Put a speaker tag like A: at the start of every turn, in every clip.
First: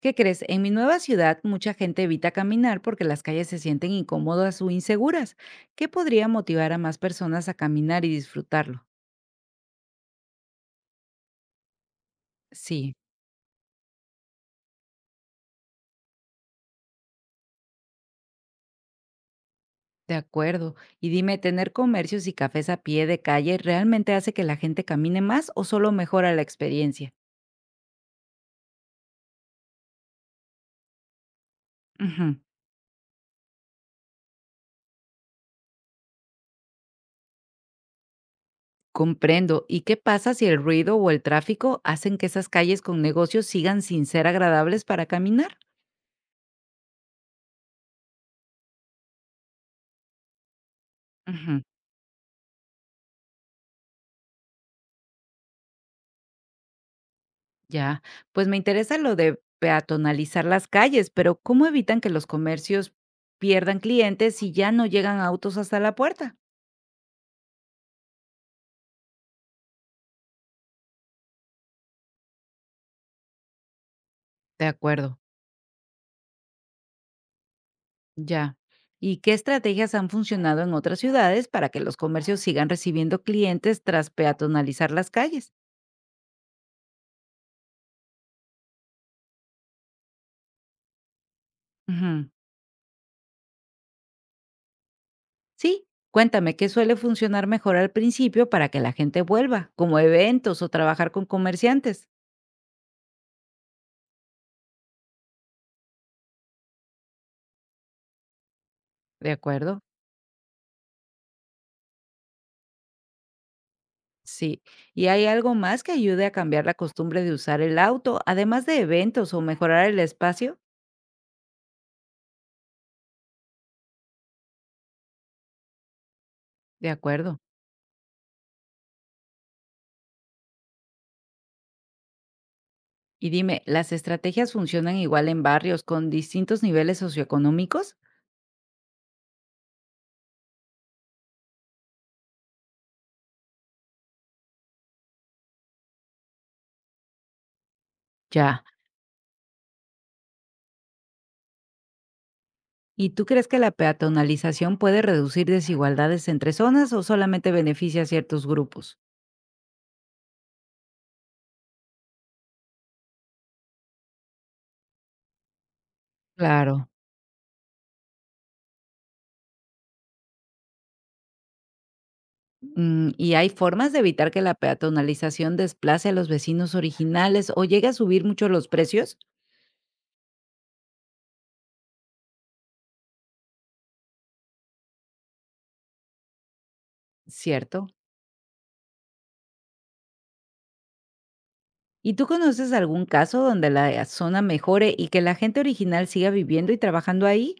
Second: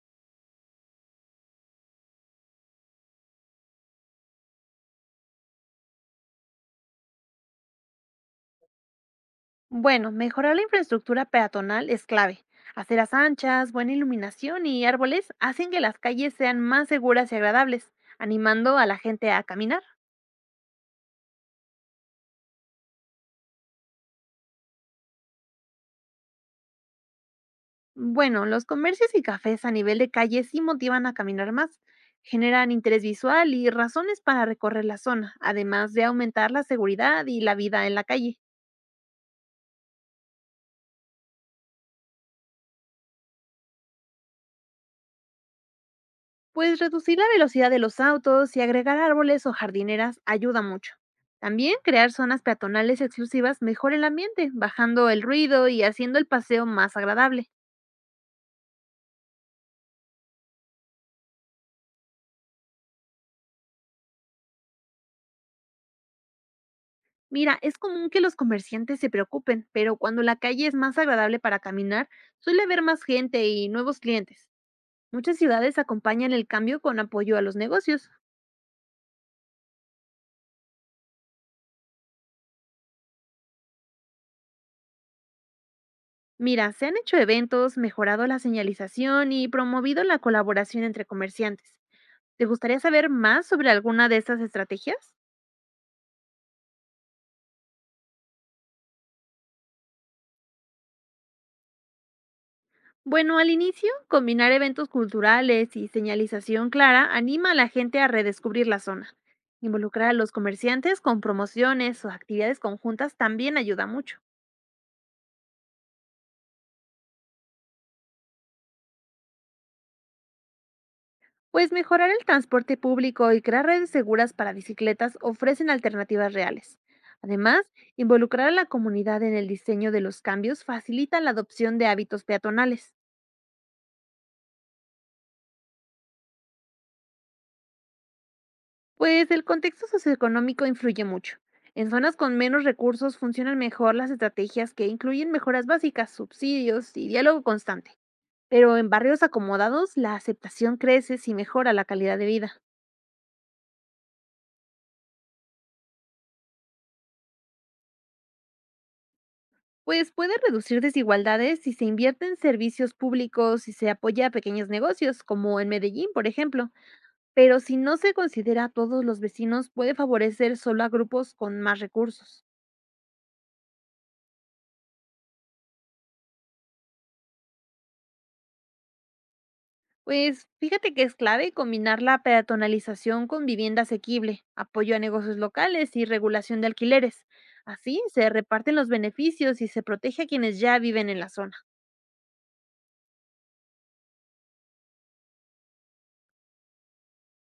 A: ¿Qué crees? En mi nueva ciudad mucha gente evita caminar porque las calles se sienten incómodas o inseguras. ¿Qué podría motivar a más personas a caminar y disfrutarlo?
B: Bueno, mejorar la infraestructura peatonal es clave.
A: Sí,
B: Aceras anchas, buena iluminación y árboles hacen que las calles sean más seguras y agradables, animando a la gente a caminar.
A: de acuerdo. Y dime, ¿tener comercios y cafés a pie de calle realmente hace que la gente camine más o solo mejora la experiencia?
B: Bueno, los comercios y cafés a nivel de calle sí motivan a caminar más,
A: Ujú.
B: generan interés visual y razones para recorrer la zona, además de aumentar la seguridad y la vida en la calle.
A: Comprendo. ¿Y qué pasa si el ruido o el tráfico hacen que esas calles con negocios sigan sin ser agradables para caminar?
B: Pues reducir la velocidad de los autos y agregar árboles o jardineras ayuda mucho. También crear zonas peatonales exclusivas mejora el ambiente, bajando el ruido y haciendo el paseo más agradable.
A: Ya, pues me interesa lo de peatonalizar las calles, pero ¿cómo evitan que los comercios pierdan clientes si ya no llegan autos hasta la puerta?
B: Mira, es común que los comerciantes se preocupen, pero cuando la calle es más agradable para caminar, suele haber más gente y nuevos clientes.
A: De acuerdo.
B: Muchas ciudades acompañan el cambio con apoyo a los negocios.
A: Ya. ¿Y qué estrategias han funcionado en otras ciudades para que los comercios sigan recibiendo clientes tras peatonalizar las calles?
B: Mira, se han hecho eventos, mejorado la señalización y promovido la colaboración entre comerciantes.
A: Ujú.
B: ¿Te gustaría saber más sobre alguna de estas estrategias?
A: Sí, cuéntame qué suele funcionar mejor al principio para que la gente vuelva, como eventos o trabajar con comerciantes.
B: Bueno, al inicio, combinar eventos culturales y señalización clara anima a la gente a redescubrir la zona.
A: De acuerdo.
B: Involucrar a los comerciantes con promociones o actividades conjuntas también ayuda mucho,
A: Sí, ¿y hay algo más que ayude a cambiar la costumbre de usar el auto, además de eventos o mejorar el espacio?
B: pues mejorar el transporte público y crear redes seguras para bicicletas ofrecen alternativas reales.
A: De acuerdo.
B: Además, involucrar a la comunidad en el diseño de los cambios facilita la adopción de hábitos peatonales.
A: Y dime, ¿las estrategias funcionan igual en barrios con distintos niveles socioeconómicos?
B: Pues el contexto socioeconómico influye mucho. En zonas con menos recursos funcionan mejor las estrategias que incluyen mejoras básicas, subsidios y diálogo constante.
A: Ya.
B: Pero en barrios acomodados, la aceptación crece si mejora la calidad de vida.
A: ¿Y tú crees que la peatonalización puede reducir desigualdades entre zonas o solamente beneficia a ciertos grupos?
B: Pues puede reducir desigualdades si se invierte en servicios públicos y se apoya a pequeños negocios, como en Medellín, por ejemplo.
A: Claro.
B: Pero si no se considera a todos los vecinos, puede favorecer solo a grupos con más recursos.
A: Mm, ¿y hay formas de evitar que la peatonalización desplace a los vecinos originales o llegue a subir mucho los precios?
B: Pues fíjate que es clave combinar la peatonalización con vivienda asequible, apoyo a negocios locales y regulación de alquileres.
A: Cierto.
B: Así se reparten los beneficios y se protege a quienes ya viven en la zona.
A: ¿Y tú conoces algún caso donde la zona mejore y que la gente original siga viviendo y trabajando ahí?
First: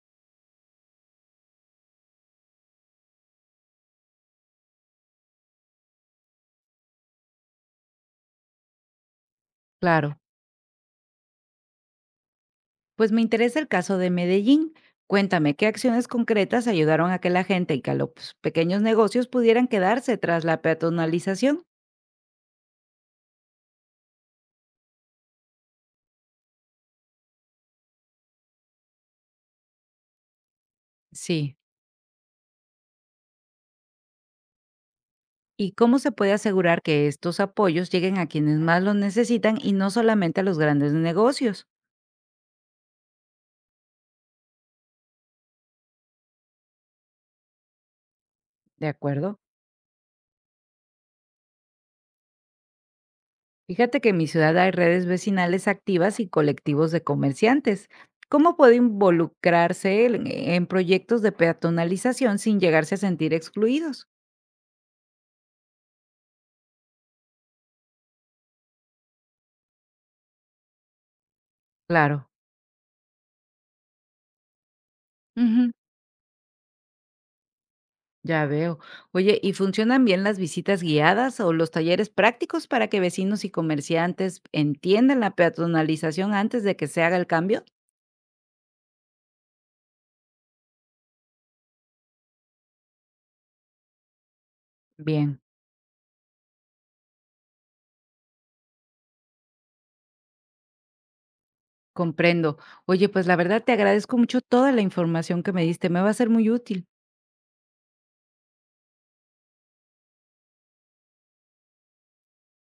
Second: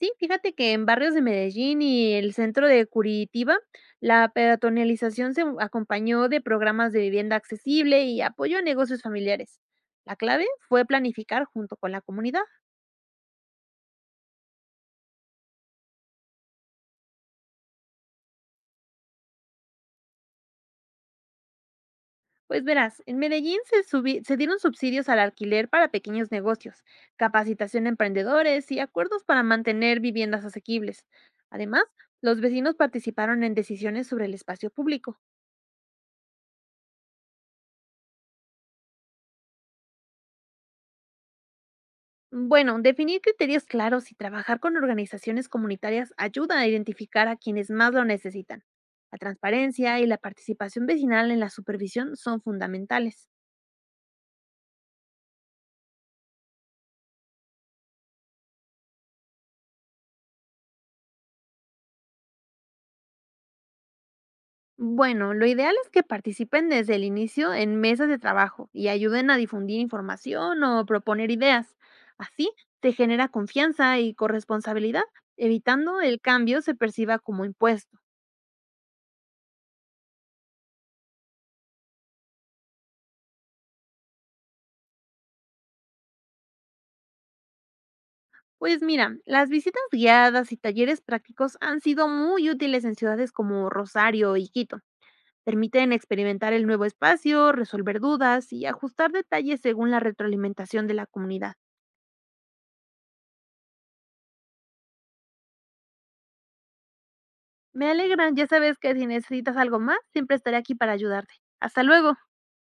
B: Sí, fíjate que en barrios de Medellín y el centro de Curitiba, la peatonalización se acompañó de programas de vivienda accesible y apoyo a negocios familiares. La
A: Claro.
B: clave fue planificar junto con la comunidad.
A: Pues me interesa el caso de Medellín. Cuéntame, ¿qué acciones concretas ayudaron a que la gente y que los pues, pequeños negocios pudieran quedarse tras la peatonalización?
B: Pues verás, en Medellín se dieron subsidios al alquiler para pequeños negocios, capacitación a emprendedores y acuerdos para mantener viviendas asequibles.
A: Sí.
B: Además, los vecinos participaron en decisiones sobre el espacio público.
A: ¿Y cómo se puede asegurar que estos apoyos lleguen a quienes más los necesitan y no solamente a los grandes negocios?
B: Bueno, definir criterios claros y trabajar con organizaciones comunitarias ayuda a identificar a quienes más lo necesitan.
A: De
B: La
A: acuerdo.
B: transparencia y la participación vecinal en la supervisión son fundamentales.
A: Fíjate que en mi ciudad hay redes vecinales activas y colectivos de comerciantes. ¿Cómo puede involucrarse en proyectos de peatonalización sin llegarse a sentir excluidos?
B: Bueno, lo ideal es que participen desde el inicio en mesas de trabajo y ayuden a difundir información o proponer ideas.
A: Claro,
B: Así se genera confianza y corresponsabilidad,
A: ujú,
B: evitando el cambio se perciba como impuesto.
A: ya veo. Oye, ¿y funcionan bien las visitas guiadas o los talleres prácticos para que vecinos y comerciantes entiendan la peatonalización antes de que se haga el cambio?
B: Pues mira, las visitas guiadas y talleres prácticos han sido muy útiles en ciudades como Rosario y Quito.
A: Bien,
B: Permiten experimentar el nuevo espacio, resolver dudas y ajustar detalles según la retroalimentación de la comunidad.
A: comprendo. Oye, pues la verdad te agradezco mucho toda la información que me diste, me va a ser muy útil.
B: Me alegran, ya sabes que si necesitas algo más, siempre estaré aquí para ayudarte. Hasta luego.